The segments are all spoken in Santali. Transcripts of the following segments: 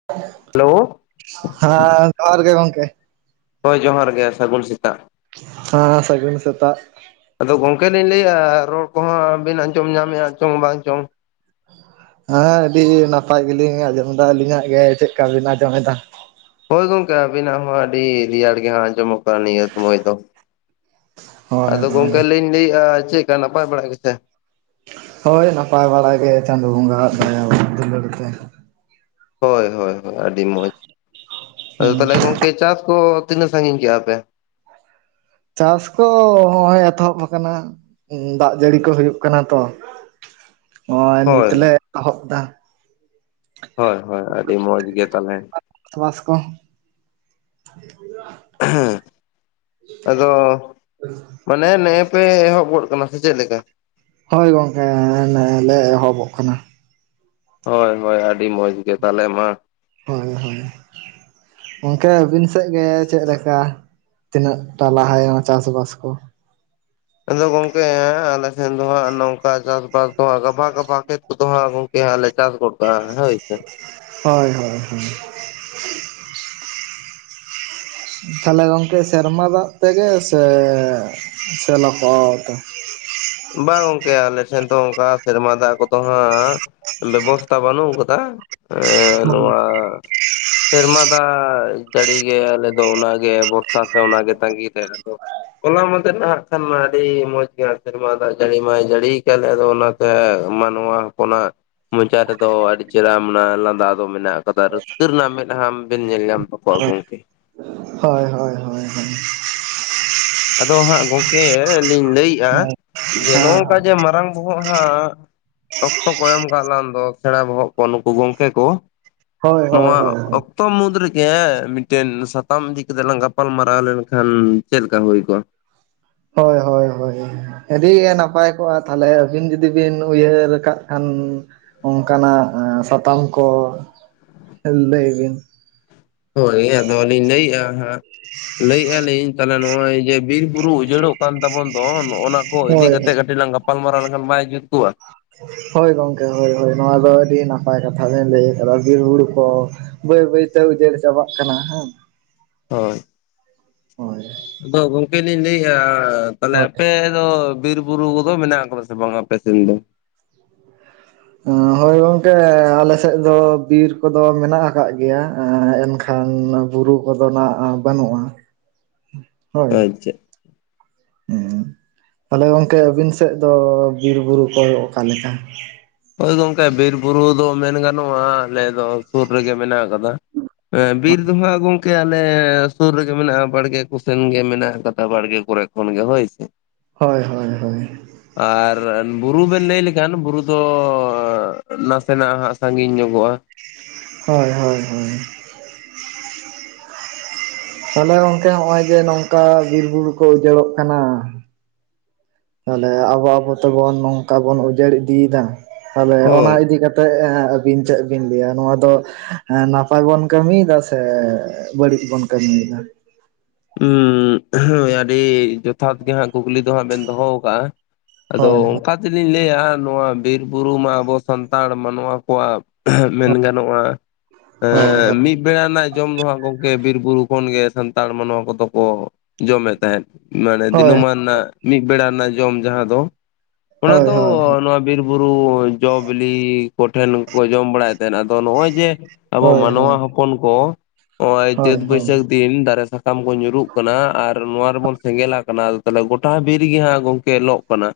ᱦ ᱦᱮᱞᱳ ᱦᱮᱸ ᱡᱚᱦᱟᱸᱨ ᱜᱮ ᱜᱚᱝᱠᱮ ᱦᱳᱭ ᱡᱚᱦᱟᱸᱨ ᱜᱮ ᱥᱟᱹᱜᱩᱱ ᱥᱮᱛᱟᱜ ᱦᱮᱸ ᱥᱟᱹᱜᱩᱱ ᱥᱮᱛᱟᱜ ᱟᱫᱚ ᱜᱚᱝᱠᱮ ᱞᱤᱧ ᱞᱟᱹᱭᱮᱜᱼᱟ ᱨᱚᱲ ᱠᱚᱦᱚᱸᱵᱤᱱ ᱟᱸᱡᱚᱢ ᱧᱟᱢᱮᱜᱼᱟ ᱪᱚᱝ ᱵᱟᱝ ᱪᱚᱝ ᱦᱮᱸ ᱟᱹᱰᱤ ᱱᱟᱯᱟᱭ ᱜᱮᱞᱤᱧ ᱟᱸᱡᱚᱢ ᱮᱫᱟ ᱟᱹᱞᱤᱧᱟᱜ ᱜᱮ ᱪᱮᱫᱠᱟ ᱵᱤᱱ ᱟᱸᱡᱚᱢᱮᱫᱟ ᱦᱳᱭ ᱜᱚᱝᱠᱮ ᱟᱵᱤᱱᱟᱜ ᱦᱚᱸ ᱟᱹᱰᱤ ᱨᱮᱭᱟᱲ ᱜᱮ ᱦᱟᱸᱜ ᱟᱸᱡᱚᱢᱚᱜ ᱱᱤᱭᱟᱹ ᱥᱚᱢᱚᱭ ᱫᱚ ᱦᱳᱭ ᱟᱫᱚ ᱦᱳᱭ ᱜᱚᱝᱠᱮ ᱞᱤᱧ ᱞᱟᱹᱭᱮᱜᱼᱟ ᱪᱮᱫ ᱱᱟᱯᱟᱭ ᱵᱟᱲᱟ ᱜᱮ ᱥᱮ ᱦᱳᱭ ᱱᱟᱯᱟᱭ ᱵᱟᱲᱟᱭ ᱜᱮ ᱪᱟᱸᱫᱳ ᱵᱚᱸᱜᱟ ᱣᱟᱜ ᱫᱟᱭᱟ ᱫᱩᱞᱟᱹᱲ ᱛᱮ ᱦᱳᱭ ᱦᱳᱭ ᱦᱳᱭ ᱟᱹᱰᱤ ᱢᱚᱡᱽ ᱟᱫᱚ ᱦᱩᱸ ᱛᱟᱦᱚᱞᱮ ᱜᱚᱢᱠᱮ ᱪᱟᱥ ᱠᱚ ᱛᱤᱱᱟᱹᱜ ᱥᱟᱺᱜᱤᱧ ᱠᱮᱜᱼᱟ ᱯᱮ ᱪᱟᱥ ᱠᱚ ᱦᱚᱸᱜᱼᱚᱭ ᱮᱛᱚᱦᱚᱵ ᱟᱠᱟᱱᱟ ᱫᱟᱜ ᱡᱟᱹᱲᱤ ᱠᱚ ᱦᱩᱭᱩᱜ ᱠᱟᱱᱟ ᱛᱚ ᱱᱚᱜᱼᱚᱭ ᱦᱳᱭ ᱱᱤᱛ ᱞᱮ ᱮᱚᱦᱚᱵ ᱮᱫᱟ ᱦᱳᱭ ᱦᱳᱭ ᱟᱹᱰᱤ ᱢᱚᱸᱡᱽ ᱜᱮ ᱛᱟᱞᱦᱮ ᱵᱟᱥᱠᱚ ᱦᱮᱸ ᱟᱫᱚ ᱢᱟᱱᱮ ᱱᱮᱜ ᱮ ᱯᱮ ᱮᱦᱚᱵ ᱜᱚᱫ ᱟᱠᱟᱱᱟ ᱥᱮ ᱪᱮᱫ ᱞᱮᱠᱟ ᱦᱳᱭ ᱜᱚᱝᱠᱮ ᱱᱮᱜ ᱮ ᱞᱮ ᱮᱦᱚᱵᱚᱜ ᱠᱟᱱᱟ ᱦᱳᱭ ᱦᱳᱭ ᱟᱹᱰᱤ ᱢᱚᱡᱽ ᱜᱮ ᱛᱟᱦᱞᱮ ᱢᱟ ᱦᱳᱭ ᱦᱳᱭ ᱜᱚᱝᱠᱮ ᱟᱹᱵᱤᱱ ᱥᱮᱫ ᱜᱮ ᱪᱮᱫ ᱞᱮᱠᱟ ᱛᱤᱱᱟᱹᱜ ᱴᱟ ᱞᱟᱦᱟᱭᱮᱱᱟ ᱪᱟᱥ ᱵᱟᱥ ᱠᱚ ᱟᱫᱚ ᱜᱚᱝᱠᱮ ᱟᱞᱮ ᱥᱮᱱ ᱫᱚ ᱦᱟᱜ ᱱᱚᱝᱠᱟ ᱪᱟᱥᱵᱟᱥ ᱱᱚᱣᱟ ᱜᱟᱵᱷᱟ ᱜᱟᱵᱷᱟ ᱠᱷᱮᱛ ᱠᱚᱫᱚ ᱦᱟᱸᱜ ᱜᱚᱝᱠᱮ ᱦᱟᱸᱜ ᱪᱟᱥ ᱜᱚᱛ ᱠᱟᱜ-ᱟ ᱦᱳᱭ ᱥᱮ ᱦᱳᱭ ᱦᱳᱭ ᱛᱟᱦᱞᱮ ᱜᱚᱝᱠᱮ ᱥᱮᱨᱢᱟ ᱫᱟᱜ ᱛᱮᱜᱮ ᱥᱮ ᱥᱮᱞ ᱠᱚ ᱟᱛᱮ ᱵᱟᱝ ᱜᱚᱝᱠᱮ ᱟᱞᱮ ᱴᱷᱮᱱ ᱫᱚ ᱚᱱᱠᱟ ᱥᱮᱨᱢᱟ ᱫᱟᱜ ᱠᱚᱫᱚ ᱦᱟᱸᱜ ᱵᱮᱵᱚᱥᱛᱟ ᱵᱟᱹᱱᱩᱜ ᱠᱟᱫᱟ ᱮᱸ ᱦᱳᱭ ᱱᱚᱣᱟ ᱥᱮᱨᱢᱟ ᱫᱟᱜ ᱡᱟᱹᱲᱤ ᱜᱮ ᱟᱞᱮ ᱫᱚ ᱚᱱᱟ ᱜᱮ ᱵᱚᱨᱥᱟ ᱥᱮ ᱚᱱᱟ ᱜᱮ ᱛᱟᱸᱜᱤ ᱨᱮ ᱟᱫᱚ ᱦᱚᱞᱟ ᱢᱟᱫᱷᱮᱨ ᱱᱟᱦᱟᱜ ᱠᱷᱟᱱ ᱢᱟ ᱟᱹᱰᱤ ᱢᱚᱸᱡᱽ ᱜᱮ ᱥᱮᱨᱢᱟ ᱫᱟᱜ ᱡᱟᱹᱲᱤ ᱢᱟᱭ ᱡᱟᱹᱲᱤᱭ ᱠᱟᱫᱟ ᱟᱫᱚ ᱚᱱᱟᱛᱮ ᱢᱟᱱᱣᱟ ᱦᱚᱯᱚᱱᱟᱜ ᱢᱚᱪᱟ ᱨᱮᱫᱚ ᱟᱹᱰᱤ ᱪᱮᱦᱨᱟ ᱚᱱᱟ ᱞᱟᱸᱫᱟ ᱫᱚ ᱢᱮᱱᱟᱜ-ᱟ ᱠᱟᱫᱟ ᱨᱟᱹᱥᱠᱟᱹ ᱨᱮᱱᱟᱜ ᱢᱮᱫᱦᱟ ᱵᱮᱱ ᱧᱮᱞ ᱧᱟᱢ ᱛᱟᱠᱚᱣᱟ ᱜᱚᱝᱠᱮ ᱦᱳᱭ ᱦᱳᱭ ᱦᱳᱭ ᱦᱳᱭ ᱟᱫᱚ ᱦᱟᱸᱜ ᱜᱚᱝᱠᱮ ᱞᱤᱧ ᱞᱟᱹᱭᱮᱜ-ᱟ ᱡᱮ ᱱᱚᱝᱠᱟ ᱡᱮ ᱦᱳᱭ ᱢᱟᱨᱟᱝ ᱵᱚᱦᱚᱜ ᱦᱟᱸᱜ ᱚᱠᱛᱚ ᱠᱚ ᱮᱢ ᱠᱟᱫ ᱞᱟᱝ ᱫᱚ ᱥᱮᱬᱟ ᱵᱚᱦᱚᱜ ᱠᱚ ᱱᱩᱠᱩ ᱜᱚᱝᱠᱮ ᱠᱚ ᱦᱳᱭ ᱦᱳᱭ ᱱᱚᱣᱟ ᱦᱳᱭ ᱚᱠ ᱛᱚ ᱢᱩᱫᱽ ᱨᱮᱜᱮ ᱢᱤᱫᱴᱮᱱ ᱥᱟᱛᱟᱢ ᱤᱫᱤ ᱠᱟᱛᱮᱫ ᱞᱟᱝ ᱜᱟᱯᱟᱞ ᱢᱟᱨᱟᱣ ᱞᱮᱱᱠᱷᱟᱱ ᱪᱮᱫ ᱞᱮᱠᱟ ᱦᱩᱭ ᱠᱚᱜᱼᱟ ᱦᱳᱭ ᱦᱳᱭ ᱦᱳᱭ ᱟᱹᱰᱤ ᱜᱮ ᱱᱟᱯᱟᱭ ᱠᱚᱜ-ᱟ ᱛᱟᱦᱞᱮ ᱟᱹᱵᱤᱱ ᱡᱩᱫᱤ ᱵᱤᱱ ᱩᱭᱦᱟᱹᱨ ᱠᱟᱜ ᱠᱷᱟᱱ ᱚᱝᱠᱟᱱᱟᱜ ᱥᱟᱛᱟᱢ ᱠᱚ ᱞᱟᱹᱭ ᱵᱤᱱ ᱦᱳᱭ ᱟᱫᱚ ᱞᱤᱧ ᱞᱟᱹᱭᱮᱜ-ᱟ ᱦᱟᱸᱜ ᱞᱟᱹᱭᱮ -ᱟ ᱞᱤᱧ ᱛᱟᱦᱞᱮ ᱱᱚᱜ-ᱚᱭ ᱡᱮ ᱵᱤᱨ ᱵᱩᱨᱩ ᱩᱡᱟᱹᱲᱚᱜ ᱠᱟᱱ ᱛᱟᱵᱚᱱ ᱫᱚ ᱱᱚᱜᱼᱚᱱᱟ ᱠᱚ ᱤᱫᱤ ᱦᱳᱭ ᱠᱟᱛᱮᱜ ᱠᱟᱹᱴᱤᱡ ᱞᱟᱝ ᱜᱟᱯᱟᱞ ᱢᱟᱨᱟᱣ ᱞᱮᱱᱠᱷᱟᱱ ᱵᱟᱭ ᱡᱩᱛ ᱠᱚᱜ-ᱟ ᱦᱳᱭ ᱜᱚᱝᱠᱮ ᱦᱳᱭ ᱦᱳᱭ ᱱᱚᱣᱟ ᱫᱚ ᱟᱹᱰᱤ ᱱᱟᱯᱟᱭ ᱠᱟᱛᱷᱟ ᱵᱤᱱ ᱞᱟᱹᱭ ᱟᱠᱟᱫᱟ ᱵᱤᱨ ᱵᱩᱨᱩ ᱠᱚ ᱵᱟᱹᱭ ᱵᱟᱹᱭ ᱛᱮ ᱩᱡᱟᱹᱲ ᱪᱟᱵᱟᱜ ᱠᱟᱱᱟ ᱦᱮᱸ ᱦᱳᱭ ᱦᱳᱭ ᱟᱫᱚ ᱜᱚᱝᱠᱮ ᱞᱤᱧ ᱞᱟᱹᱭᱮ-ᱟ ᱛᱟᱞᱦᱮ ᱦᱳᱭ ᱟᱯᱮ ᱫᱚ ᱵᱤᱨ ᱵᱩᱨᱩ ᱠᱚᱫᱚ ᱢᱮᱱᱟᱜ ᱟᱠᱟᱫᱟ ᱥᱮ ᱵᱟᱝ ᱟᱯᱮ ᱥᱮᱱ ᱫᱚ ᱦᱳᱭ ᱜᱚᱝᱠᱮ ᱟᱞᱮ ᱥᱮᱫ ᱫᱚ ᱵᱤᱨ ᱠᱚᱫᱚ ᱢᱮᱱᱟᱜ ᱟᱠᱟᱜ ᱜᱮᱭᱟ ᱮᱱᱠᱷᱟᱱ ᱠᱷᱟᱱ ᱵᱩᱨᱩ ᱠᱚᱫᱚ ᱱᱟᱜ ᱵᱟᱹᱱᱩᱜ-ᱟ ᱦᱳᱭ ᱟᱪᱪᱷᱟ ᱦᱩᱸ ᱛᱟᱞᱦᱮ ᱜᱚᱝᱠᱮ ᱟᱹᱵᱤᱱ ᱥᱮᱫ ᱫᱚ ᱵᱤᱨ ᱵᱩᱨᱩ ᱠᱚ ᱚᱠᱟᱞᱮᱠᱟ ᱦᱳᱭ ᱜᱚᱝᱠᱮ ᱵᱤᱨ ᱵᱩᱨᱩ ᱫᱚ ᱢᱮᱱ ᱜᱟᱱᱚᱜ-ᱟ ᱟᱞᱮ ᱫᱚ ᱥᱩᱨ ᱨᱮᱜᱮ ᱢᱮᱱᱟᱜ ᱟᱠᱟᱫᱟ ᱦᱮᱸ ᱵᱤᱨ ᱫᱚᱦᱟᱸᱜ ᱜᱚᱝ ᱠᱮ ᱟᱞᱮ ᱥᱩᱨ ᱨᱮᱜᱮ ᱢᱮᱱᱟᱜ-ᱟ ᱵᱟᱲᱜᱮ ᱠᱚᱥᱮᱱ ᱜᱮ ᱢᱮᱱᱟᱜ ᱠᱟᱫᱟ ᱵᱟᱲᱜᱮ ᱠᱚᱨᱮ ᱠᱷᱚᱱ ᱜᱮ ᱦᱳᱭ ᱥᱮ ᱦᱚᱭ ᱦᱚᱭ ᱦᱚᱭ ᱟᱨ ᱵᱩᱨᱩ ᱵᱮᱱ ᱞᱟᱹᱭ ᱞᱮᱠᱷᱟᱱ ᱵᱩᱨᱩ ᱫᱚ ᱱᱟᱥᱮᱱᱟᱜ ᱦᱟᱸᱜ ᱥᱟᱺᱜᱤᱧ ᱧᱚᱜᱚᱜ-ᱟ ᱦᱳᱭ ᱦᱳᱭ ᱦᱳᱭ ᱛᱟᱞᱦᱮ ᱜᱚᱝᱠᱮ ᱦᱚᱸᱜ-ᱚᱭ ᱡᱮ ᱱᱚᱝᱠᱟ ᱵᱤᱨ ᱵᱩᱨᱩ ᱠᱚ ᱩᱡᱟᱹᱲᱚᱜ ᱠᱟᱱᱟ ᱛᱟᱞᱦᱮ ᱟᱵᱚ ᱟᱵᱚ ᱛᱮᱵᱚᱱ ᱱᱚᱝᱠᱟ ᱵᱚᱱ ᱩᱡᱟᱹᱲ ᱤᱫᱤᱭᱮᱫᱟ ᱛᱟᱦᱚᱞᱮ ᱚᱱᱟ ᱦᱳᱭ᱾ ᱤᱫᱤᱠᱟ ᱛᱮᱜ ᱟᱹᱵᱤᱱ ᱪᱮᱫ ᱵᱤᱱ ᱞᱟᱹᱭᱟ ᱱᱚᱣᱟ ᱫᱚ ᱱᱟᱯᱟᱭ ᱵᱚᱱ ᱠᱟᱹᱢᱤᱭᱮᱫᱟ ᱥᱮ ᱵᱟᱹᱲᱤᱡ ᱵᱚᱱ ᱠᱟᱹᱢᱤᱭᱮᱫᱟ ᱩᱸ ᱦᱚᱭ ᱟᱹᱰᱤ ᱡᱚᱛᱷᱟᱛ ᱜᱮ ᱦᱟᱸᱜ ᱠᱩᱠᱞᱤ ᱫᱚ ᱦᱟᱸᱜ ᱵᱤᱱ ᱫᱚᱦᱚ ᱟᱠᱟ-ᱟ ᱟᱫᱚ ᱦᱳᱭ ᱦᱳᱭ ᱚᱝᱠᱟ ᱛᱮᱞᱤᱧ ᱞᱟᱹᱭᱟ ᱱᱚᱣᱟ ᱵᱤᱨ ᱵᱩᱨᱩ ᱢᱟ ᱟᱵᱚ ᱥᱟᱱᱛᱟᱲ ᱢᱟᱱᱣᱟ ᱠᱚᱣᱟᱜ ᱢᱮᱱ ᱜᱟᱱᱚᱜ-ᱟ ᱦᱳᱭ ᱦᱳᱭ ᱮᱸᱻ ᱢᱤᱫ ᱵᱮᱲᱟ ᱨᱮᱱᱟᱜ ᱡᱚᱢ ᱫᱚ ᱦᱟᱸᱜ ᱜᱚᱝᱠᱮ ᱵᱤᱨ ᱵᱩᱨᱩ ᱠᱷᱚᱱᱜᱮ ᱥᱟᱱᱛᱟᱲ ᱢᱟᱱᱣᱟ ᱠᱚᱫᱚ ᱠᱚ ᱡᱚᱢᱮᱫ ᱛᱟᱦᱮᱸᱫ ᱢᱟᱱᱮ ᱦᱳᱭ ᱫᱤᱱᱹᱟᱢᱟᱱ ᱨᱮᱱᱟᱜ ᱢᱤᱫ ᱵᱮᱲᱟ ᱨᱮᱱᱟᱜ ᱡᱚᱢ ᱡᱟᱦᱟᱸ ᱫᱚ ᱚᱱᱟ ᱦᱳᱭ ᱫᱚ ᱦᱳᱭ ᱱᱚᱣᱟ ᱵᱤᱨ ᱵᱩᱨᱩ ᱡᱚ ᱵᱤᱞᱤ ᱠᱚᱴᱷᱮᱱ ᱠᱚ ᱡᱚᱢ ᱵᱟᱲᱟᱭᱮᱫ ᱛᱟᱦᱮᱸᱱᱟ ᱟᱫᱚ ᱱᱚᱜ ᱚᱭ ᱡᱮ ᱟᱵᱚ ᱦᱳᱭ ᱢᱟᱱᱣᱟ ᱦᱳᱭ ᱦᱚᱯᱚᱱ ᱠᱚ ᱱᱚᱜᱼᱚᱭ ᱦᱳᱭ ᱪᱟᱹᱛ ᱦᱳᱭ ᱵᱟᱹᱭᱥᱟᱹᱠᱷ ᱫᱤᱱ ᱫᱟᱨᱮ ᱥᱟ ᱥᱟᱠᱟᱢ ᱠᱚ ᱧᱩᱨᱩᱜ ᱠᱟᱱᱟ ᱟᱨ ᱱᱚᱣᱟ ᱨᱮᱵᱚᱱ ᱥᱮᱸᱜᱮᱞᱟᱜ ᱠᱟᱱᱟ ᱟᱫᱚ ᱛᱟᱦᱚᱞᱮ ᱜᱚᱴᱟ ᱵᱤᱨ ᱨᱮᱜᱮ ᱦᱟᱸᱜ ᱜᱚᱝᱠᱮ ᱞᱚᱜ ᱠᱟᱱᱟ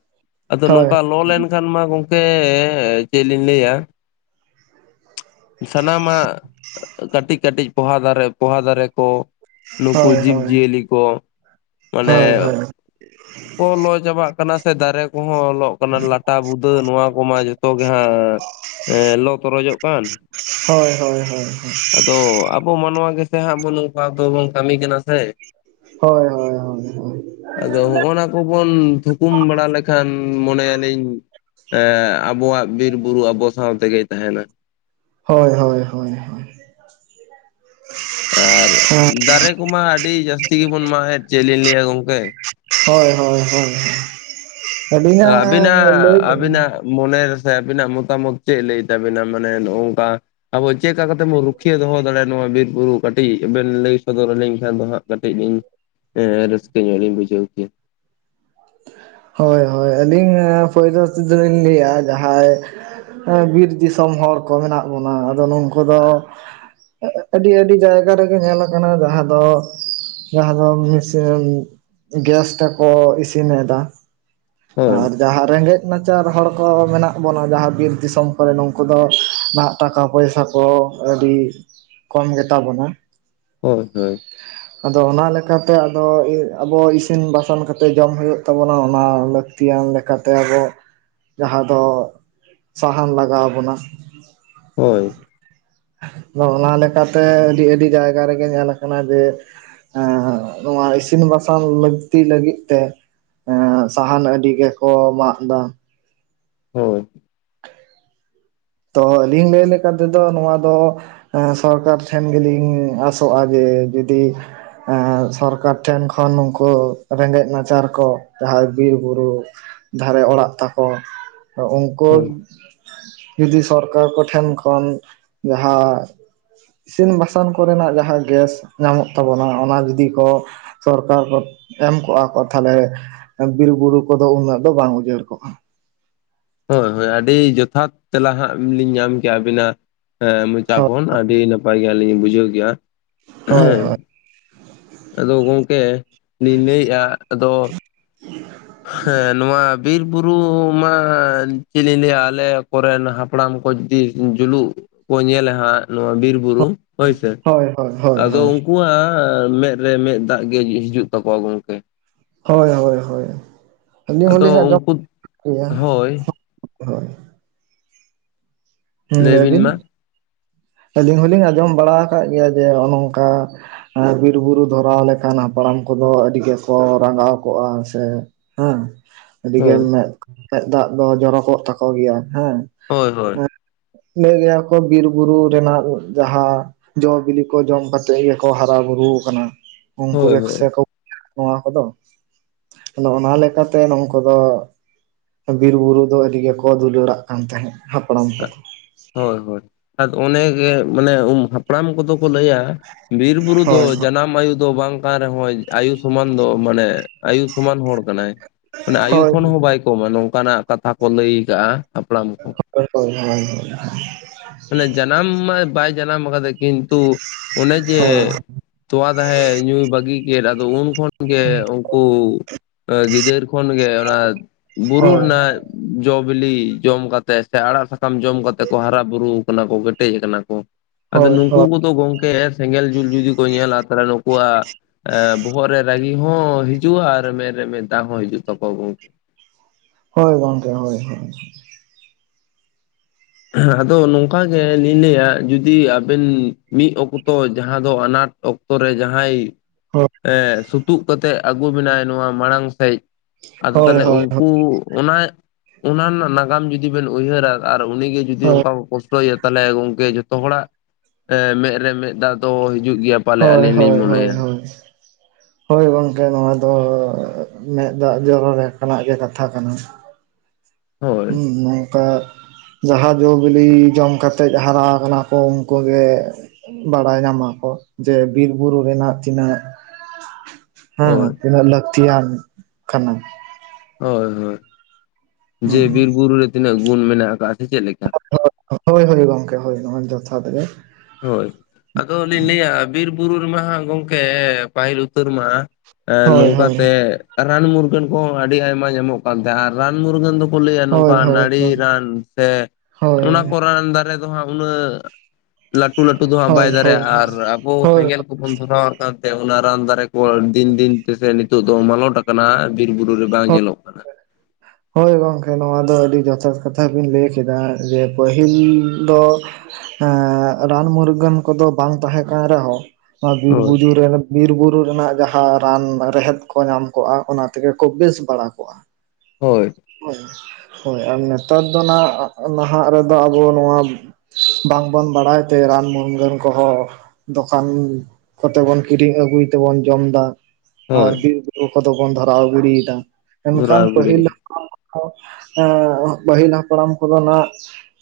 ᱟᱫᱚ ᱦᱳᱭ ᱱᱚᱝᱠᱟ ᱞᱚ ᱞᱮᱱᱠᱷᱟᱱ ᱢᱟ ᱜᱚᱝᱠᱮ ᱪᱮᱫ ᱞᱤᱧ ᱞᱟᱹᱭᱟ ᱥᱟᱱᱟᱢᱟᱜ ᱠᱟᱹᱴᱤᱡ ᱠᱟᱹᱴᱤᱡ ᱯᱚᱦᱟ ᱫᱟᱨᱮ ᱯᱚᱦᱟ ᱫᱟᱨᱮ ᱠᱚ ᱱᱩᱠᱩ ᱦᱳᱭ ᱡᱤᱵᱽ ᱦᱳᱭ ᱡᱤᱭᱟᱹᱞᱤ ᱠᱚ ᱢᱟᱱᱮ ᱦᱳᱭ ᱦᱳᱭ [inaudible] ᱠᱚ ᱞᱚ ᱪᱟᱵᱟᱜ ᱠᱟᱱᱟ ᱥᱮ ᱫᱟᱨᱮ ᱠᱚᱦᱚᱸ ᱞᱚᱜ ᱠᱟᱱᱟ ᱞᱟᱴᱟ ᱵᱩᱫᱟᱹ ᱱᱚᱣᱟ ᱠᱚᱢᱟ ᱡᱚᱛᱚ ᱜᱮ ᱦᱟᱸᱜ ᱞᱚ ᱛᱚᱨᱚᱡᱚᱜ ᱠᱟᱱ ᱦᱳᱭ ᱦᱚᱳᱭ ᱦᱳᱭ ᱛᱚ ᱟᱵᱚ ᱢᱟᱱᱣᱟ ᱜᱮᱥᱮ ᱦᱟᱸᱜ ᱵᱚ ᱱᱚᱝᱠᱟ ᱫᱚᱵᱚᱱ ᱠᱟᱹᱢᱤ ᱠᱟᱱᱟ ᱥᱮ ᱦᱳᱭ ᱦᱳᱭ ᱦᱳᱭ ᱟᱫᱚ ᱦᱚᱜᱼ ᱱᱟ ᱠᱚᱵᱚᱱ ᱛᱷᱩᱠᱩᱢ ᱵᱟᱲᱟ ᱞᱮᱠᱷᱟᱱ ᱢᱚᱱᱮᱭᱟᱞᱤᱧ ᱟᱵᱚᱣᱟᱜ ᱵᱤᱨ ᱵᱩᱨᱩ ᱟᱵᱚ ᱥᱟᱶ ᱛᱮᱜᱮ ᱛᱟᱦᱮᱱᱟ ᱦᱳᱭ ᱦᱳᱭ ᱦᱳᱭ ᱟᱨ ᱫᱟᱨᱮ ᱠᱚᱢᱟ ᱟᱹᱰᱤ ᱡᱟᱹᱥᱛᱤ ᱜᱮᱵᱚᱱ ᱢᱟᱜ ᱮᱫ ᱪᱮᱫ ᱞᱤᱧ ᱞᱟᱹᱭᱟ ᱜᱚᱢᱠᱮ ᱦᱳᱭ ᱦᱳᱭ ᱦᱳᱭ ᱟᱹᱞᱤᱧᱟᱜ ᱞᱟᱹᱭ ᱫᱚ ᱢᱚᱱᱮ ᱨᱮ ᱥᱮ ᱟᱹᱵᱤᱱᱟᱜ ᱢᱚᱛᱟ ᱢᱚᱛ ᱪᱮᱫ ᱞᱟᱹᱭ ᱛᱟᱵᱤᱱᱟ ᱢᱟᱱᱮ ᱱᱚᱜ ᱱᱚᱝᱠᱟ ᱟᱵᱚ ᱪᱮᱫ ᱞᱮᱠᱟ ᱠᱟᱛᱮ ᱵᱚᱱ ᱨᱩᱠᱷᱤᱭᱟᱹ ᱫᱚᱦᱚ ᱫᱟᱲᱮᱭᱟᱜᱼᱟ ᱱᱚᱣᱟ ᱵᱤᱨᱵᱩᱨᱩ ᱠᱟᱹᱴᱤᱡ ᱵᱮᱱ ᱞᱟᱹᱭ ᱥᱚᱫᱚᱨ ᱟᱹᱞᱤᱧ ᱠᱷᱟᱱ ᱫᱚ ᱦᱟᱸᱜ? ᱠᱟᱹᱴᱤᱡ ᱞᱤᱧ ᱨᱟᱹᱥᱠᱟᱹ ᱧᱚᱜ ᱞᱤᱧ ᱵᱩᱡᱷᱟᱹᱣ ᱠᱮᱭᱟ ᱦᱳᱭ ᱦᱳᱭ ᱟᱹᱞᱤᱧ ᱯᱚᱭᱞᱚ ᱛᱮᱫᱚ ᱞᱤᱧ ᱞᱟᱹᱭᱟ ᱡᱟᱦᱟᱸᱭ ᱵᱤᱨ ᱫᱤᱥᱚᱢ ᱦᱚᱲ ᱠᱚ ᱢᱮᱱᱟᱜ ᱵᱚᱱᱟ ᱟᱫᱚ ᱱᱩᱠᱩ ᱫᱚ ᱟᱹᱰᱤ ᱟᱹᱰᱤ ᱡᱟᱭᱜᱟ ᱨᱮᱜᱮ ᱧᱮᱞ ᱠᱟᱱᱟ ᱡᱟᱦᱟᱸ ᱫᱚ ᱡᱟᱦᱟᱸ ᱫᱚ ᱜᱮᱥ ᱛᱟᱠᱚ ᱤᱥᱤᱱ ᱛᱤᱱᱮ ᱫᱟ ᱦᱳᱭ ᱟᱨ ᱡᱟᱦᱟᱸ ᱨᱮᱸᱜᱮᱡ ᱱᱟᱪᱟᱨ ᱦᱚᱲ ᱠᱚ ᱢᱮᱱᱟᱜ ᱵᱚᱱᱟ ᱡᱟᱦᱟᱸ ᱵᱤᱨ ᱫᱤᱥᱚᱢ ᱠᱚᱨᱮ ᱱᱩᱝᱠᱩ ᱫᱚ ᱱᱟᱦᱟᱜ ᱴᱟᱠᱟ ᱯᱚᱭᱥᱟ ᱠᱚ ᱟᱹᱰᱤ ᱠᱚᱢ ᱜᱮᱛᱟ ᱵᱚᱱᱟ ᱦᱳᱭ ᱦᱳᱭ ᱟᱫᱚ ᱚᱱᱟ ᱞᱮᱠᱟᱛᱮ ᱟᱫᱚ ᱟᱵᱚ ᱤᱥᱤᱱ ᱵᱟᱥᱟᱝ ᱠᱟᱛᱮᱫ ᱡᱚᱢ ᱦᱩᱭᱩᱜ ᱛᱟᱵᱚᱱᱟ ᱚᱱᱟ ᱞᱟᱹᱛᱤᱭᱟᱱ ᱞᱮᱠᱟᱛᱮ ᱟᱵᱚ ᱡᱟᱦᱟᱸ ᱫᱚ ᱥᱟᱦᱟᱱ ᱞᱟᱜᱟᱣ ᱵᱚᱱᱟ ᱦᱳᱭ ᱟᱫᱚ ᱚᱱᱟ ᱞᱮᱠᱟᱛᱮ ᱟᱹᱰᱤ ᱟᱹᱰᱤ ᱡᱟᱭᱜᱟ ᱨᱮᱜᱮ ᱧᱮᱞ ᱠᱟᱱᱟ ᱡᱮ ᱮ ᱱᱚᱣᱟ ᱤᱥᱤᱱ ᱵᱟᱥᱟᱝ ᱞᱟᱹᱠᱛᱤ ᱞᱟᱹᱜᱤᱫ ᱛᱮ ᱥᱟᱦᱟᱱ ᱟᱹᱰᱤ ᱜᱮᱠᱚ ᱢᱟᱜ ᱫᱟ ᱦᱳᱭ ᱛᱚ ᱟᱹᱞᱤᱧ ᱞᱟᱹᱭ ᱞᱮᱠᱟ ᱛᱮᱫᱚ ᱱᱚᱣᱟ ᱫᱚ ᱥᱚᱨᱠᱟᱨ ᱴᱷᱮᱱ ᱜᱮᱞᱤᱧ ᱟᱥᱚᱜᱼᱟ ᱡᱮ ᱡᱩᱫᱤ ᱥᱚᱨᱠᱟᱨ ᱴᱷᱮᱱ ᱠᱷᱚᱱ ᱱᱩᱝᱠᱩ ᱨᱮᱸᱜᱮᱡ ᱱᱟᱪᱟᱨ ᱠᱚ ᱡᱟᱦᱟᱸᱭ ᱵᱤᱨᱵᱩᱨᱩ ᱫᱷᱟᱨᱮ ᱚᱲᱟᱜ ᱛᱟᱠᱚ ᱩᱝᱠᱩ ᱦᱳᱭ ᱡᱫᱤ ᱥᱚᱨᱠᱟᱨ ᱠᱚᱴᱷᱮᱱ ᱠᱷᱚᱱ ᱡᱟᱦᱟᱸ ᱤᱥᱤᱱ ᱵᱟᱥᱟᱱ ᱠᱚᱨᱮᱱᱟᱜ ᱡᱟᱦᱟᱸ ᱜᱮᱥ ᱧᱟᱢᱚᱜ ᱛᱟᱵᱚᱱᱟ ᱚᱱᱟ ᱡᱩᱫᱤ ᱠᱚ ᱥᱚᱨᱠᱟᱨ ᱠᱚ ᱮᱢ ᱠᱚᱜᱼᱟ ᱠᱚ ᱛᱷᱟᱞᱮ ᱵᱤᱨᱵᱩᱨᱩ ᱠᱚᱫᱚ ᱩᱱᱟᱹᱜ ᱫᱚ ᱵᱟᱝ ᱩᱡᱟᱹᱲ ᱠᱚᱜᱼᱟ ᱦᱳᱭ ᱦᱳᱭ ᱟᱹᱰᱤ ᱡᱚᱛᱷᱟᱛ ᱛᱮᱞᱟ ᱦᱟᱸᱜ ᱞᱤᱧ ᱧᱟᱢ ᱠᱮᱭᱟ ᱟᱵᱤᱱᱟᱜ ᱟᱸ ᱪᱟ ᱠᱷᱚᱱ ᱟᱹᱰᱤ ᱱᱟᱯᱟᱭ ᱜᱮᱞᱤᱧ ᱵᱩᱡᱷᱟᱹᱣ ᱠᱮᱭᱟ ᱦᱳᱭ ᱦᱮᱸ ᱦᱳᱭ ᱟᱫᱚ ᱜᱚᱝᱠᱮ ᱞᱤᱧ ᱞᱟᱹᱭᱮᱜᱼᱟ ᱟᱫᱚ [inaudible] ᱦᱮᱸ ᱱᱚᱣᱟ ᱵᱤᱨ ᱵᱩᱨᱩ ᱢᱟ ᱪᱮᱫ ᱞᱤᱧ ᱞᱟᱹᱭᱟ ᱟᱞᱮ ᱠᱚᱨᱮᱱ ᱦᱟᱯᱲᱟᱢ ᱠᱚ ᱡᱩᱫᱤ ᱡᱩᱞᱩᱜ ᱠᱚ ᱧᱮᱞᱟ ᱦᱟᱸᱜ ᱱᱚᱣᱟ ᱵᱤᱨ ᱵᱩᱨᱩ ᱦᱳᱭᱥᱮ ᱦᱳᱭ ᱦᱳᱭ ᱦᱳᱭ ᱟᱫᱚ ᱦᱳᱭ ᱩᱱ ᱣᱟᱸᱜ ᱢᱮᱫ ᱨᱮ ᱢᱮᱫ ᱫᱟᱜ ᱜᱮ ᱦᱤᱡᱩᱜ ᱛᱟᱠᱚᱣᱟ ᱜᱚᱝᱠᱮ ᱦᱳᱭ ᱦᱳᱭ ᱦᱳᱭ ᱟᱹᱞᱤᱧ ᱟᱫᱚ ᱦᱚᱸᱞᱤᱧ ᱟᱸᱡᱚᱢ ᱩᱱᱠᱩ [inaudible] ᱜᱮᱭᱟ ᱦᱳᱭ ᱦᱳᱭ ᱦᱳᱭ ᱦᱩᱸ ᱞᱟᱹᱭ ᱵᱤᱱ ᱟᱹᱞᱤᱧ ᱦᱚᱞᱤᱧ ᱟᱸᱡᱚᱢ ᱵᱟᱲᱟ ᱟᱠᱟᱫ ᱜᱮᱭᱟ ᱡᱮ ᱦᱚᱝ ᱱᱚᱝᱠᱟ ᱵᱤᱨᱵᱩᱨᱩ ᱫᱷᱚᱨᱟᱣ ᱞᱮᱠᱷᱟᱱ ᱦᱟᱯᱲᱟᱢ ᱠᱚᱫᱚ ᱟᱹᱰᱤ ᱜᱮᱠᱚ ᱨᱟᱸᱜᱟᱣ ᱠᱚᱜᱼᱟ ᱥᱮ ᱦᱮᱸ ᱟᱹᱰᱤᱜᱮ ᱦᱳᱭ ᱢᱮ ᱢᱮᱫ ᱫᱟᱜ ᱫᱚ ᱡᱚᱨᱚᱠᱚᱜ ᱛᱟᱠᱚ ᱜᱮᱭᱟ ᱦᱮᱸ ᱦᱳᱭ ᱦᱳᱭ ᱞᱟᱹᱭ ᱜᱮᱭᱟ ᱠᱚ ᱵᱤᱨ ᱵᱩᱨᱩ ᱨᱮᱱᱟᱜ ᱡᱟᱦᱟᱸ ᱡᱚ ᱵᱤᱞᱤ ᱠᱚ ᱡᱚᱢ ᱠᱟᱛᱮᱫ ᱜᱮᱠᱚ ᱦᱟᱨᱟ ᱵᱩᱨᱩ ᱟᱠᱟᱱᱟ ᱩᱱᱠᱩ ᱦᱳᱭ ᱜᱮ ᱦᱳᱭ ᱥᱮ ᱠᱚ ᱱᱚᱣᱟ ᱠᱚᱫᱚ ᱟᱫᱚ ᱚᱱᱟ ᱞᱮᱠᱟᱛᱮ ᱱᱚᱝᱠᱚ ᱫᱚ ᱵᱤᱨ ᱵᱩᱨᱩ ᱫᱚ ᱟᱹᱰᱤ ᱜᱮᱠᱚ ᱫᱩᱞᱟᱹᱲᱟᱜ ᱠᱟᱱ ᱛᱟᱦᱮᱸᱫ ᱦᱟᱯᱲᱟᱢ ᱠᱚᱫᱚ ᱦᱳᱭ ᱦᱳᱭ ᱟᱫᱚ ᱚᱱᱮ ᱜᱮ ᱢᱟᱱᱮ ᱩᱢ ᱦᱟᱯ ᱦᱟᱯᱲᱟᱢ ᱠᱚᱫᱚ ᱠᱚ ᱞᱟᱹᱭᱟ ᱵᱤᱨ ᱵᱩᱨᱩ ᱫᱚ ᱦᱳᱭ ᱡᱟᱱᱟᱢ ᱟᱭᱩ ᱫᱚ ᱵᱟᱝ ᱨᱮᱦᱚᱸ ᱟᱭᱩ ᱥᱚᱢᱟᱱ ᱫᱚ ᱢᱟᱱᱮ ᱟᱭᱩ ᱥᱚᱢᱟᱱ ᱦᱚᱲ ᱠᱟᱱᱟᱭ ᱢᱟᱱᱮ ᱟᱭᱩ ᱦᱳᱭ ᱠᱷᱚᱱ ᱦᱚᱸ ᱵᱟᱭ ᱠᱚᱢᱟ ᱱᱚᱝᱠᱟᱱᱟᱜ ᱠᱟᱛᱷᱟ ᱠᱚ ᱞᱟᱹᱭ ᱟᱠᱟᱜᱼᱟ ᱦᱟᱯᱲᱟᱢ ᱠᱚ [unintelligible] ᱢᱟᱱᱮ ᱡᱟᱱᱟᱢ ᱢᱟ ᱵᱟᱭ ᱡᱟᱱᱟᱢ ᱟᱠᱟᱫᱮ ᱠᱤᱱᱛᱩ ᱚᱱᱮ ᱡᱮ ᱛᱚᱣᱟ ᱫᱟᱦᱮ ᱧᱩᱭ ᱵᱟᱹᱜᱤ ᱠᱮᱫ ᱟᱫᱚ ᱩᱱ ᱠᱷᱚᱱ ᱜᱮ ᱩᱝᱠᱩ ᱜᱤᱫᱟᱹᱨ ᱠᱷᱚᱱ ᱜᱮ ᱚᱱᱟ ᱵᱩᱨᱩ ᱦᱳᱭ ᱨᱮᱱᱟᱜ ᱡᱚ ᱵᱤᱞᱤ ᱡᱚᱢ ᱠᱟᱛᱮᱜ ᱥᱮ ᱟᱲᱟᱜ ᱥᱟᱠᱟᱢ ᱡᱚᱢ ᱠᱟᱛᱮ ᱠᱚ ᱦᱟᱨᱟ ᱵᱩᱨᱩ ᱠᱟᱱᱟ ᱠᱚ ᱠᱮᱴᱮᱡ ᱟᱠᱟᱱᱟ ᱠᱚ ᱟᱫᱚ ᱦᱳᱭ ᱱᱩᱝᱠᱩ ᱦᱳᱭ ᱠᱚᱫᱚ ᱜᱚᱝᱠᱮ ᱥᱮᱸᱜᱮᱞ ᱡᱩᱞ ᱡᱩᱫᱤ ᱠᱚ ᱧᱮᱞᱟ ᱛᱟᱦᱚᱞᱮ ᱱᱩᱠᱩ ᱭᱟᱜ ᱵᱚᱦᱚᱜ ᱨᱮ ᱨᱟᱹᱜᱤ ᱦᱚᱸ ᱦᱤᱡᱩᱜᱼᱟ ᱟᱨ ᱢᱮᱫ ᱨᱮ ᱢᱮ ᱫᱟᱜ ᱦᱚᱸ ᱦᱤᱡᱩᱜ ᱛᱟᱠᱚᱣᱟ ᱜᱚᱢᱠᱮ ᱦᱳᱭ ᱜᱚᱝᱠᱮ ᱦᱳᱭ ᱦᱳᱭ ᱟᱫᱚ ᱱᱚᱝᱠᱟ ᱜᱮ ᱞᱤᱧ ᱞᱟᱹᱭᱟ ᱡᱩᱫᱤ ᱟᱵᱮᱱ ᱢᱤᱫ ᱚᱠᱛᱚ ᱡᱟᱦᱟᱸ ᱫᱚ ᱟᱱᱟᱴ ᱚᱠᱛᱚ ᱚᱠᱛᱚ ᱨᱮ ᱡᱟᱦᱟᱸᱭ ᱦᱳᱭ ᱥᱩᱛᱩᱜ ᱠᱟᱛᱮᱫ ᱟᱹᱜᱩ ᱵᱮᱱᱟᱭ ᱱᱚᱣᱟ ᱢᱟᱲᱟᱝ ᱥᱮᱫ ᱟᱫᱚ ᱦᱳᱭ ᱦᱳᱭ ᱦᱳᱭ ᱛᱟᱦᱚᱞᱮ ᱩᱱᱠᱩ ᱚᱱᱟ ᱚᱱᱟ ᱨᱮᱱᱟᱜ ᱱᱟᱜᱟᱢ ᱡᱩᱫᱤ ᱵᱮᱱ ᱩᱭᱦᱟᱹᱨᱟ ᱟᱨ ᱩᱱᱤ ᱜᱮ ᱡᱩᱫᱤ ᱚᱝᱠᱟ ᱠᱚ ᱠᱚᱥᱴᱚᱭᱮᱭᱟ ᱛᱟᱦᱚᱞᱮ ᱜᱚᱝᱠᱮ ᱡᱷᱚᱛᱚ ᱦᱚᱲᱟᱜ ᱢᱮᱸᱫ ᱨᱮ ᱢᱮᱫ ᱫᱟᱜ ᱫᱚ ᱦᱤᱡᱩᱜ ᱜᱮᱭᱟ᱾ ᱯᱟᱞᱮ ᱦᱳᱭ ᱟᱹᱞᱤᱧ ᱞᱤᱧ ᱦᱳᱭ ᱦᱳᱭ ᱢᱚᱱᱮᱭᱟ ᱦᱳᱭ ᱦᱳᱭ ᱜᱚᱝᱠᱮ ᱱᱚᱣᱟ ᱫᱚ ᱢᱮᱫ ᱫᱟᱜ ᱡᱚᱨᱚ ᱞᱮᱠᱟᱱᱟᱜ ᱜᱮ ᱠᱟᱛᱷᱟ ᱠᱟᱱᱟ᱾ ᱦᱳᱭ ᱦᱩᱸ ᱱᱚᱝᱠᱟ ᱡᱟᱦᱟᱸ ᱡᱚ ᱵᱤᱞᱤ ᱡᱚᱢ ᱠᱟᱛᱮᱡ ᱦᱟᱨᱟ ᱟᱠᱟᱱᱟ ᱠᱚ ᱩᱱᱠ ᱜᱮ ᱵᱟᱲᱟᱭ ᱧᱟᱢᱟᱠᱚ ᱡᱮ ᱵᱤᱨᱵᱩᱨᱩ ᱨᱮᱱᱟᱜ ᱛᱤᱱᱟᱹᱜ [inaudible] ᱦᱮᱸ ᱛᱤᱱᱟᱹᱜ ᱞᱟᱹᱠᱛᱤᱭᱟᱱ ᱠᱟᱱᱟ᱾ ᱦᱳᱭ ᱦᱳᱭ ᱡᱮ ᱵᱤᱨ ᱵᱩᱨᱩ ᱨᱮ ᱛᱤᱱᱟᱹᱜ ᱜᱩᱱ ᱢᱮᱱᱟᱜ ᱟᱠᱟᱫ-ᱟ ᱥᱮ ᱪᱮᱫ ᱞᱮᱠᱟ? ᱦᱳᱭ ᱦᱳᱭ ᱜᱚᱢᱠᱮ ᱦᱳᱭ ᱱᱚᱣᱟ ᱡᱚᱛᱷᱟᱛ ᱜᱮ᱾ ᱦᱳᱭ ᱟᱫᱚ ᱞᱤᱧ ᱞᱟᱹᱭᱟ ᱵᱤᱨ ᱵᱩᱨᱩ ᱨᱮᱢᱟ ᱦᱟᱸᱜ ᱜᱚᱢᱠᱮ ᱯᱟᱹᱦᱤᱞ ᱩᱛᱟᱹᱨ ᱢᱟ ᱦᱳᱭ ᱦᱳᱭ ᱱᱚᱝᱠᱟᱛᱮ ᱨᱟᱱ ᱢᱩᱨᱜᱟᱹᱱ ᱠᱚᱦᱚᱸ ᱟᱹᱰᱤ ᱟᱭᱢᱟ ᱧᱟᱢᱚᱜ ᱠᱟᱱ ᱛᱟᱦᱮᱸᱱᱟ ᱟᱨ ᱨᱟᱱ ᱢᱩᱨᱜᱟᱹᱱ ᱫᱚ ᱠᱚ ᱞᱟᱹᱭᱟ ᱦᱳᱭ ᱱᱚᱝᱠᱟ ᱦᱳᱭ ᱱᱟᱹᱲᱤ ᱦᱳᱭ ᱨᱟᱱ ᱥᱮ ᱚᱱᱟ ᱠᱚ ᱦᱳᱭ ᱨᱟᱱ ᱫᱟᱨᱮ ᱫᱚ ᱦᱟᱸᱜ ᱩᱱᱟᱹᱜ ᱞᱟᱹᱴᱩ ᱞᱟᱹᱴᱩ ᱫᱚ ᱦᱟᱸᱜ ᱵᱟᱭ ᱦᱳᱭ ᱦᱳᱭ ᱫᱟᱨᱮᱜᱭᱟᱜᱼᱟ ᱟᱨ ᱟᱵᱚ ᱦᱳᱭ ᱥᱮᱸᱜᱮᱞ ᱠᱚᱵᱚᱱ ᱫᱷᱚᱨᱟᱣ ᱠᱟᱱᱛᱮ ᱚᱱᱟ ᱨᱟᱱ ᱫᱟᱨᱮ ᱠᱚ ᱫᱤᱱ ᱫᱤᱱ ᱛᱮᱥᱮ ᱱᱤᱛᱚᱜ ᱫᱚ ᱢᱟᱞᱚᱴ ᱟᱠᱟᱱᱟ ᱵᱤᱨ ᱵᱩᱨᱩ ᱨᱮ ᱵᱟᱝ ᱦᱳᱭ ᱧᱮᱞᱚᱜ ᱠᱟᱱᱟ᱾ ᱦᱳᱭ ᱜᱚᱝᱠᱮ ᱱᱚᱣᱟ ᱫᱚ ᱟᱹᱰᱤ ᱡᱚᱛᱷᱟᱛ ᱠᱟᱛᱷᱟ ᱵᱤᱱ ᱞᱟᱹᱭ ᱠᱮᱫᱟ, ᱡᱮ ᱯᱟᱹᱦᱤᱞ ᱫᱚ ᱦᱮᱸ ᱨᱟᱱ ᱢᱩᱨᱜᱟᱹᱱ ᱠᱚᱫᱚ ᱵᱟᱝ ᱛᱟᱦᱮᱸ ᱠᱟᱱ ᱨᱮᱦᱚᱸ ᱱᱚᱣᱟ ᱵᱤᱨ ᱦᱳᱭ ᱵᱩᱡᱩᱨ ᱨᱮᱱ ᱵᱤᱨ ᱵᱩᱨᱩ ᱨᱮᱱᱟᱜ ᱡᱟᱦᱟᱸ ᱨᱟᱱ ᱨᱮᱦᱮᱫ ᱠᱚ ᱧᱟᱢ ᱠᱚᱜᱼᱟ ᱚᱱᱟ ᱛᱮᱜᱮ ᱠᱚ ᱵᱮᱥ ᱵᱟᱲᱟ ᱠᱚᱜᱼᱟ᱾ ᱦᱳᱭ ᱦᱳᱭ ᱟᱨ ᱱᱮᱛᱟᱨ ᱫᱚ ᱱᱷᱟᱜ ᱱᱟᱦᱟᱜ ᱨᱮᱫᱚ ᱟᱵᱚ ᱱᱚᱣᱟ ᱵᱟᱝᱵᱚᱱ ᱵᱟᱲᱟᱭ ᱛᱮ ᱨᱟᱱ ᱢᱩᱨᱜᱟᱹᱱ ᱠᱚᱦᱚᱸ ᱫᱚᱠᱟᱱ ᱠᱚᱛᱮ ᱵᱩᱱ ᱠᱤᱨᱤᱧ ᱟᱹᱜᱩᱭ ᱛᱮᱵᱚᱱ ᱡᱚᱢ ᱫᱟ᱾ ᱦᱳᱭ ᱟᱨ ᱵᱤᱨ ᱵᱩᱨᱩ ᱠᱚᱫᱚ ᱵᱚᱱ ᱫᱷᱟᱨᱟᱣ ᱜᱤᱰᱤᱭ ᱮᱫᱟ, ᱫᱷᱚᱨᱟᱣ ᱮᱠᱷᱟᱱ ᱜᱤᱲᱤ ᱯᱟᱹᱦᱤᱞ ᱮᱸ ᱯᱟᱹᱦᱤᱞ ᱦᱟᱯᱲᱟᱢ ᱠᱚᱫᱚ ᱱᱟᱦᱟᱜ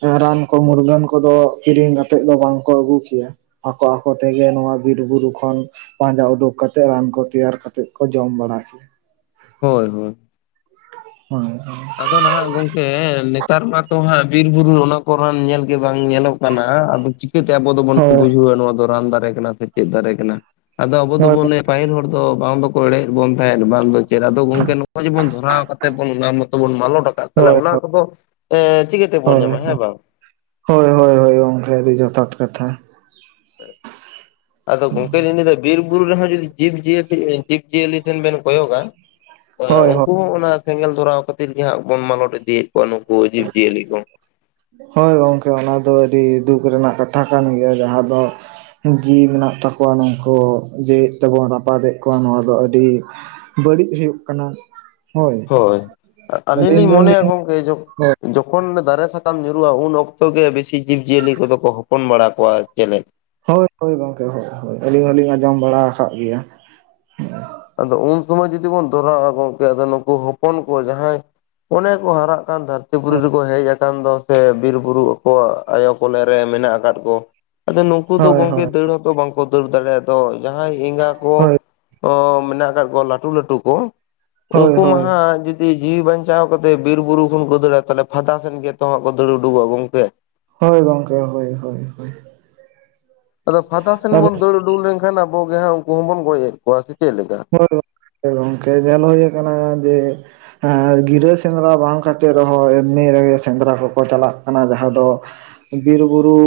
ᱮᱸ ᱨᱟᱱ ᱠᱚ ᱢᱩᱨᱜᱟᱹᱱ ᱠᱚᱫᱚ ᱠᱤᱨᱤᱧ ᱠᱟᱛᱮᱫ ᱫᱚ ᱵᱟᱝ ᱠᱚ ᱟᱹᱜᱩ ᱠᱮᱭᱟ᱾ ᱟᱠᱚ ᱟᱠᱚ ᱛᱮᱜᱮ ᱱᱚᱣᱟ ᱵᱤᱨ ᱵᱩᱨᱩ ᱠᱷᱚᱱ, ᱯᱟᱸᱡᱟ ᱩᱰᱩᱠ ᱠᱟᱛᱮᱫ ᱨᱟᱱ ᱠᱚ ᱛᱮᱭᱟᱨ ᱠᱟᱛᱮᱫ ᱠᱚ ᱡᱚᱢ ᱵᱟᱲᱟ ᱠᱮᱭᱟ᱾ ᱦᱳᱭ ᱦᱳᱭ [unintelligible] ᱟᱫᱚ ᱱᱟᱦᱟᱜ ᱜᱚᱝᱠᱮ ᱱᱮᱛᱟᱨ ᱢᱟᱛᱚ ᱦᱟᱸᱜ ᱵᱤᱨ ᱵᱩᱨᱩ ᱚᱱᱟ ᱠᱚ ᱨᱟᱱ ᱧᱮᱞ ᱜᱮ ᱵᱟᱝ ᱧᱮᱞᱚᱜ ᱠᱟᱱᱟ ᱟᱫᱚ ᱪᱤᱠᱟᱹ ᱛᱮ ᱟᱵᱚ ᱫᱚᱵᱚᱱ ᱦᱳᱭ ᱵᱩᱡᱷᱟᱹᱣᱟ ᱱᱚᱣᱟ ᱫᱚ ᱨᱟᱱ ᱫᱟᱨᱮ ᱠᱟᱱᱟ ᱥᱮ ᱪᱮᱫ ᱫᱟᱨᱮ ᱠᱟᱱᱟ᱾ ᱟᱫᱚ ᱟᱵᱚ ᱫᱚᱵᱚᱱ ᱞᱟᱹᱭᱟ ᱯᱟᱹᱦᱤᱞ ᱦᱚᱲ ᱫᱚ ᱵᱟᱝ ᱫᱚᱠᱚ ᱮᱲᱮᱭᱮᱫ ᱵᱚᱱ ᱛᱟᱦᱮᱸᱫ ᱵᱟᱝ ᱫᱚ ᱪᱮᱫ ᱟᱫᱚ ᱜᱚᱝᱠᱮ ᱱᱚᱜ-ᱚᱭ ᱡᱮ ᱵᱚᱱ ᱫᱷᱚᱨᱟᱣ ᱠᱟᱛᱮᱫ ᱵᱚᱱ [unintelligible] ᱵᱚᱱ ᱢᱟᱞᱚᱴ ᱟᱠᱟᱫ ᱛᱟᱦᱚᱞᱮ ᱦᱳᱭ ᱦᱳᱭ ᱦᱳᱭ ᱚᱱᱟ ᱠᱚᱫᱚ ᱮ ᱪᱤᱠᱟᱹ ᱛᱮ ᱵᱚᱱ ᱦᱳᱭ ᱧᱟᱢᱟ ᱦᱮᱸ ᱦᱳᱭ ᱵᱟᱝ? ᱦᱳᱭ ᱦᱳᱭ ᱦᱳᱭ ᱜᱚᱝᱠᱮ ᱟᱹᱰᱤ ᱡᱚᱛᱷᱟᱛ ᱠᱟᱛᱷᱟ᱾ [unintelligible] ᱟᱫᱚ ᱜᱚᱝᱠᱮ ᱞᱤᱧ ᱞᱟᱹᱭ ᱫᱟ ᱵᱤᱨ ᱵᱩᱨᱩ ᱨᱮ ᱦᱚᱸ ᱡᱩᱫᱤ ᱡᱤᱵᱽ ᱡᱤᱭᱟᱹᱞᱤ ᱡᱤᱵᱽ ᱡᱤᱭᱟᱹᱞᱤ ᱴᱷᱮᱱ ᱵᱮᱱ ᱠᱚᱭᱚᱜᱟ, [inaudible] ᱠᱚᱣᱟ ᱦᱳᱭ ᱦᱳᱭ ᱩᱱᱠᱩ ᱦᱚᱸ ᱚᱱᱟ ᱥᱮᱸᱜᱮᱞ ᱫᱷᱚᱨᱟᱣ ᱠᱷᱟᱹᱛᱤᱨ ᱜᱮ ᱦᱟᱸᱜ ᱵᱚᱱ ᱢᱟᱞᱚᱴ ᱤᱫᱤᱭᱮᱫ ᱠᱚᱣᱟ ᱱᱩᱠᱩ ᱡᱤᱵᱽ ᱡᱤᱭᱟᱹᱞᱤ ᱠᱚ᱾ ᱦᱳᱭ ᱜᱚᱢᱠᱮ ᱚᱱᱟ ᱫᱚ ᱟᱹᱰᱤ ᱫᱩᱠ ᱨᱮᱱᱟᱜ ᱠᱟᱛᱷᱟ ᱠᱟᱱ ᱜᱮᱭᱟ ᱡᱟᱦᱟᱸ ᱫᱚ, ᱡᱤᱣᱤ ᱢᱮᱱᱟᱜ ᱛᱟᱠᱚᱣᱟ ᱱᱩᱝᱠᱩ ᱡᱮᱣᱭᱮᱫ ᱛᱮᱵᱚᱱ ᱨᱟᱯᱟᱫᱮᱫ ᱠᱚᱣᱟ ᱱᱚᱣᱟ ᱫᱚ ᱟᱹᱰᱤ ᱵᱟᱹᱲᱤᱡ ᱦᱩᱭᱩᱜ ᱠᱟᱱᱟ᱾ ᱦᱳᱭ ᱦᱚᱭ ᱟᱹᱞᱤᱧ ᱞᱤᱧ ᱢᱚᱱᱮᱭᱟ ᱜᱚᱝᱠᱮ ᱡᱚ ᱡᱚᱠᱷᱚᱱ ᱫᱟᱨᱮ ᱥᱟ ᱠᱟᱢ ᱧᱩᱨᱩᱜ-ᱟ ᱩᱱ ᱚᱠᱛᱚ ᱜᱮ ᱵᱮᱥᱤ ᱡᱤᱵᱽ ᱡᱤᱭᱟᱹᱞᱤ ᱠᱚᱫᱚ ᱠᱚ ᱦᱚᱯᱚᱱ ᱵᱟᱲᱟ ᱠᱚᱣᱟ᱾ ᱪᱮᱞᱮ ᱦᱳᱭ ᱦᱳᱭ ᱜᱚᱝᱠᱮ ᱦᱳᱭ ᱦᱳᱭ ᱟᱹᱞᱤᱧ ᱦᱚᱞᱤᱧ ᱟᱸᱡᱚᱢ ᱵᱟᱲᱟ ᱟᱠᱟᱫ ᱜᱮᱭᱟ᱾ ᱟᱫᱚ ᱩᱱ ᱥᱚᱢᱚᱭ ᱡᱩᱫᱤ ᱵᱚᱱ ᱫᱷᱚᱨᱟᱣᱟ ᱜᱚᱝᱠᱮ ᱟ ᱱᱩᱠᱩ ᱦᱚᱯᱚᱱ ᱠᱚ ᱡᱟᱦᱟᱸᱭ ᱚᱱᱮ ᱠᱚ ᱦᱟᱨᱟᱜ ᱠᱟᱱ ᱛᱟᱦᱮᱸᱫ, ᱫᱷᱟᱹᱨᱛᱤ ᱯᱩᱨᱤ ᱨᱮᱠᱚ ᱦᱮᱡ ᱟᱠᱟᱱ ᱫᱚ ᱥᱮ ᱵᱤᱨ ᱵᱩᱨᱩ ᱟᱠᱚᱣᱟᱜ ᱟᱭᱳ ᱠᱚᱞᱮ ᱨᱮ ᱢᱮᱱᱟᱜ ᱟᱠᱟᱫ ᱠᱚ, ᱟᱫᱚ ᱱᱩᱠᱩ ᱫᱚ ᱦᱳᱭ ᱜᱚᱝᱠᱮ ᱦᱳᱭ ᱫᱟᱹᱲ ᱦᱚᱸ ᱛᱚ ᱵᱟᱝ ᱠᱚ ᱫᱟᱹᱲ ᱫᱟᱲᱮᱭᱟᱜ-ᱟ ᱟᱫᱚ ᱡᱟᱦᱟᱸᱭ ᱮᱸᱜᱟ ᱠᱚ, ᱦᱳᱭ ᱠᱚ ᱢᱮᱱᱟᱜ ᱟᱠᱟᱫ ᱠᱚᱣᱟ ᱞᱟᱹᱴᱩ ᱞᱟᱹᱴᱩ ᱠᱚ ᱦᱳᱭ ᱦᱳᱭ ᱩᱱᱠᱩ ᱦᱳᱭ ᱢᱟᱦᱟ ᱡᱩᱫ ᱫᱤ ᱡᱤᱣᱤ ᱵᱟᱧᱪᱟᱣ ᱠᱟᱛᱮᱫ ᱵᱤᱨ ᱵᱩᱨᱩ ᱠᱷᱚᱱ ᱠᱚ ᱫᱟᱹᱲᱟ ᱛᱟᱦᱚᱞᱮ ᱯᱷᱟᱫᱟ ᱥᱮᱱ ᱜᱮᱛᱚ ᱦᱟᱜ ᱠᱚ ᱫᱟᱹᱲ ᱩᱰᱩᱠᱚᱜ-ᱟ ᱜᱚᱝᱠᱮ ᱦᱳᱭ ᱜᱚᱝᱠᱮ ᱦᱳᱭ ᱦᱳᱭ ᱟᱫᱚ ᱯᱷᱟᱫᱟ ᱥᱮᱱ ᱟᱹᱞᱤᱧ ᱵᱚᱱ ᱫᱟᱹᱲ ᱩᱰᱩᱠ ᱞᱮᱱᱠᱷᱟᱱ ᱟᱵᱚ ᱜᱮ ᱦᱟᱸᱜ ᱩᱱᱠᱩ ᱦᱚᱸ ᱵᱚᱱ ᱜᱚᱡ ᱮᱫ ᱠᱚᱣᱟ ᱥᱮ ᱪᱮᱫ ᱞᱮᱠᱟ ᱦᱳᱭ ᱜᱚᱝᱠᱮ ᱜᱚᱝᱠᱮ ᱧᱮᱞ ᱦᱩᱭ ᱠᱟᱱᱟ ᱡᱮ ᱦᱮᱸ ᱜᱤᱨᱟᱹ ᱥᱮᱸᱫᱽᱨᱟ ᱵᱟᱝ ᱠᱟᱛᱮᱫ ᱨᱮᱦᱚᱸ ᱮᱢᱱᱤ ᱨᱮᱜᱮ ᱥᱮᱸᱫᱽᱨᱟ ᱠᱚᱠᱚ ᱪᱟᱞᱟᱜ ᱠᱟᱱᱟ ᱡᱟᱦᱟᱸ ᱫᱚ ᱵᱤᱨ ᱵᱩᱨᱩ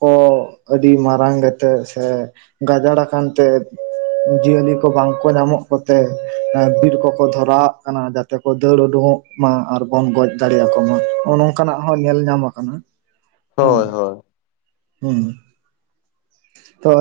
ᱠᱚ ᱟᱹᱰᱤ ᱢᱟᱨᱟᱝ ᱜᱮᱛᱮᱫ ᱥᱮ ᱜᱟᱡᱟᱲ ᱟᱠᱟᱱ ᱛᱮ ᱡᱤᱭᱟᱹᱞᱤ ᱠᱚ ᱵᱟᱝ ᱠᱚ ᱧᱟᱢᱚᱜ ᱠᱚᱛᱮ ᱵᱤᱨ ᱠᱚᱠᱚ ᱫᱷᱚᱨᱟᱣᱟᱜ ᱠᱟᱱᱟ ᱡᱟᱛᱮ ᱠᱚ ᱫᱟᱹᱲ ᱩᱰᱩᱝᱚᱜ ᱢᱟ ᱟᱨ ᱵᱚᱱ ᱜᱚᱡ ᱫᱟᱲᱮ ᱟᱠᱠᱚ ᱢᱟ ᱦᱚᱜ-ᱚ ᱱᱚᱝᱠᱟᱱᱟᱜ ᱦᱚᱸ ᱧᱮᱞ ᱧᱟᱢ ᱟᱠᱟᱱᱟ [inaudible] ᱦᱚᱸ ᱦᱳᱭ ᱦᱚᱸ ᱛᱚ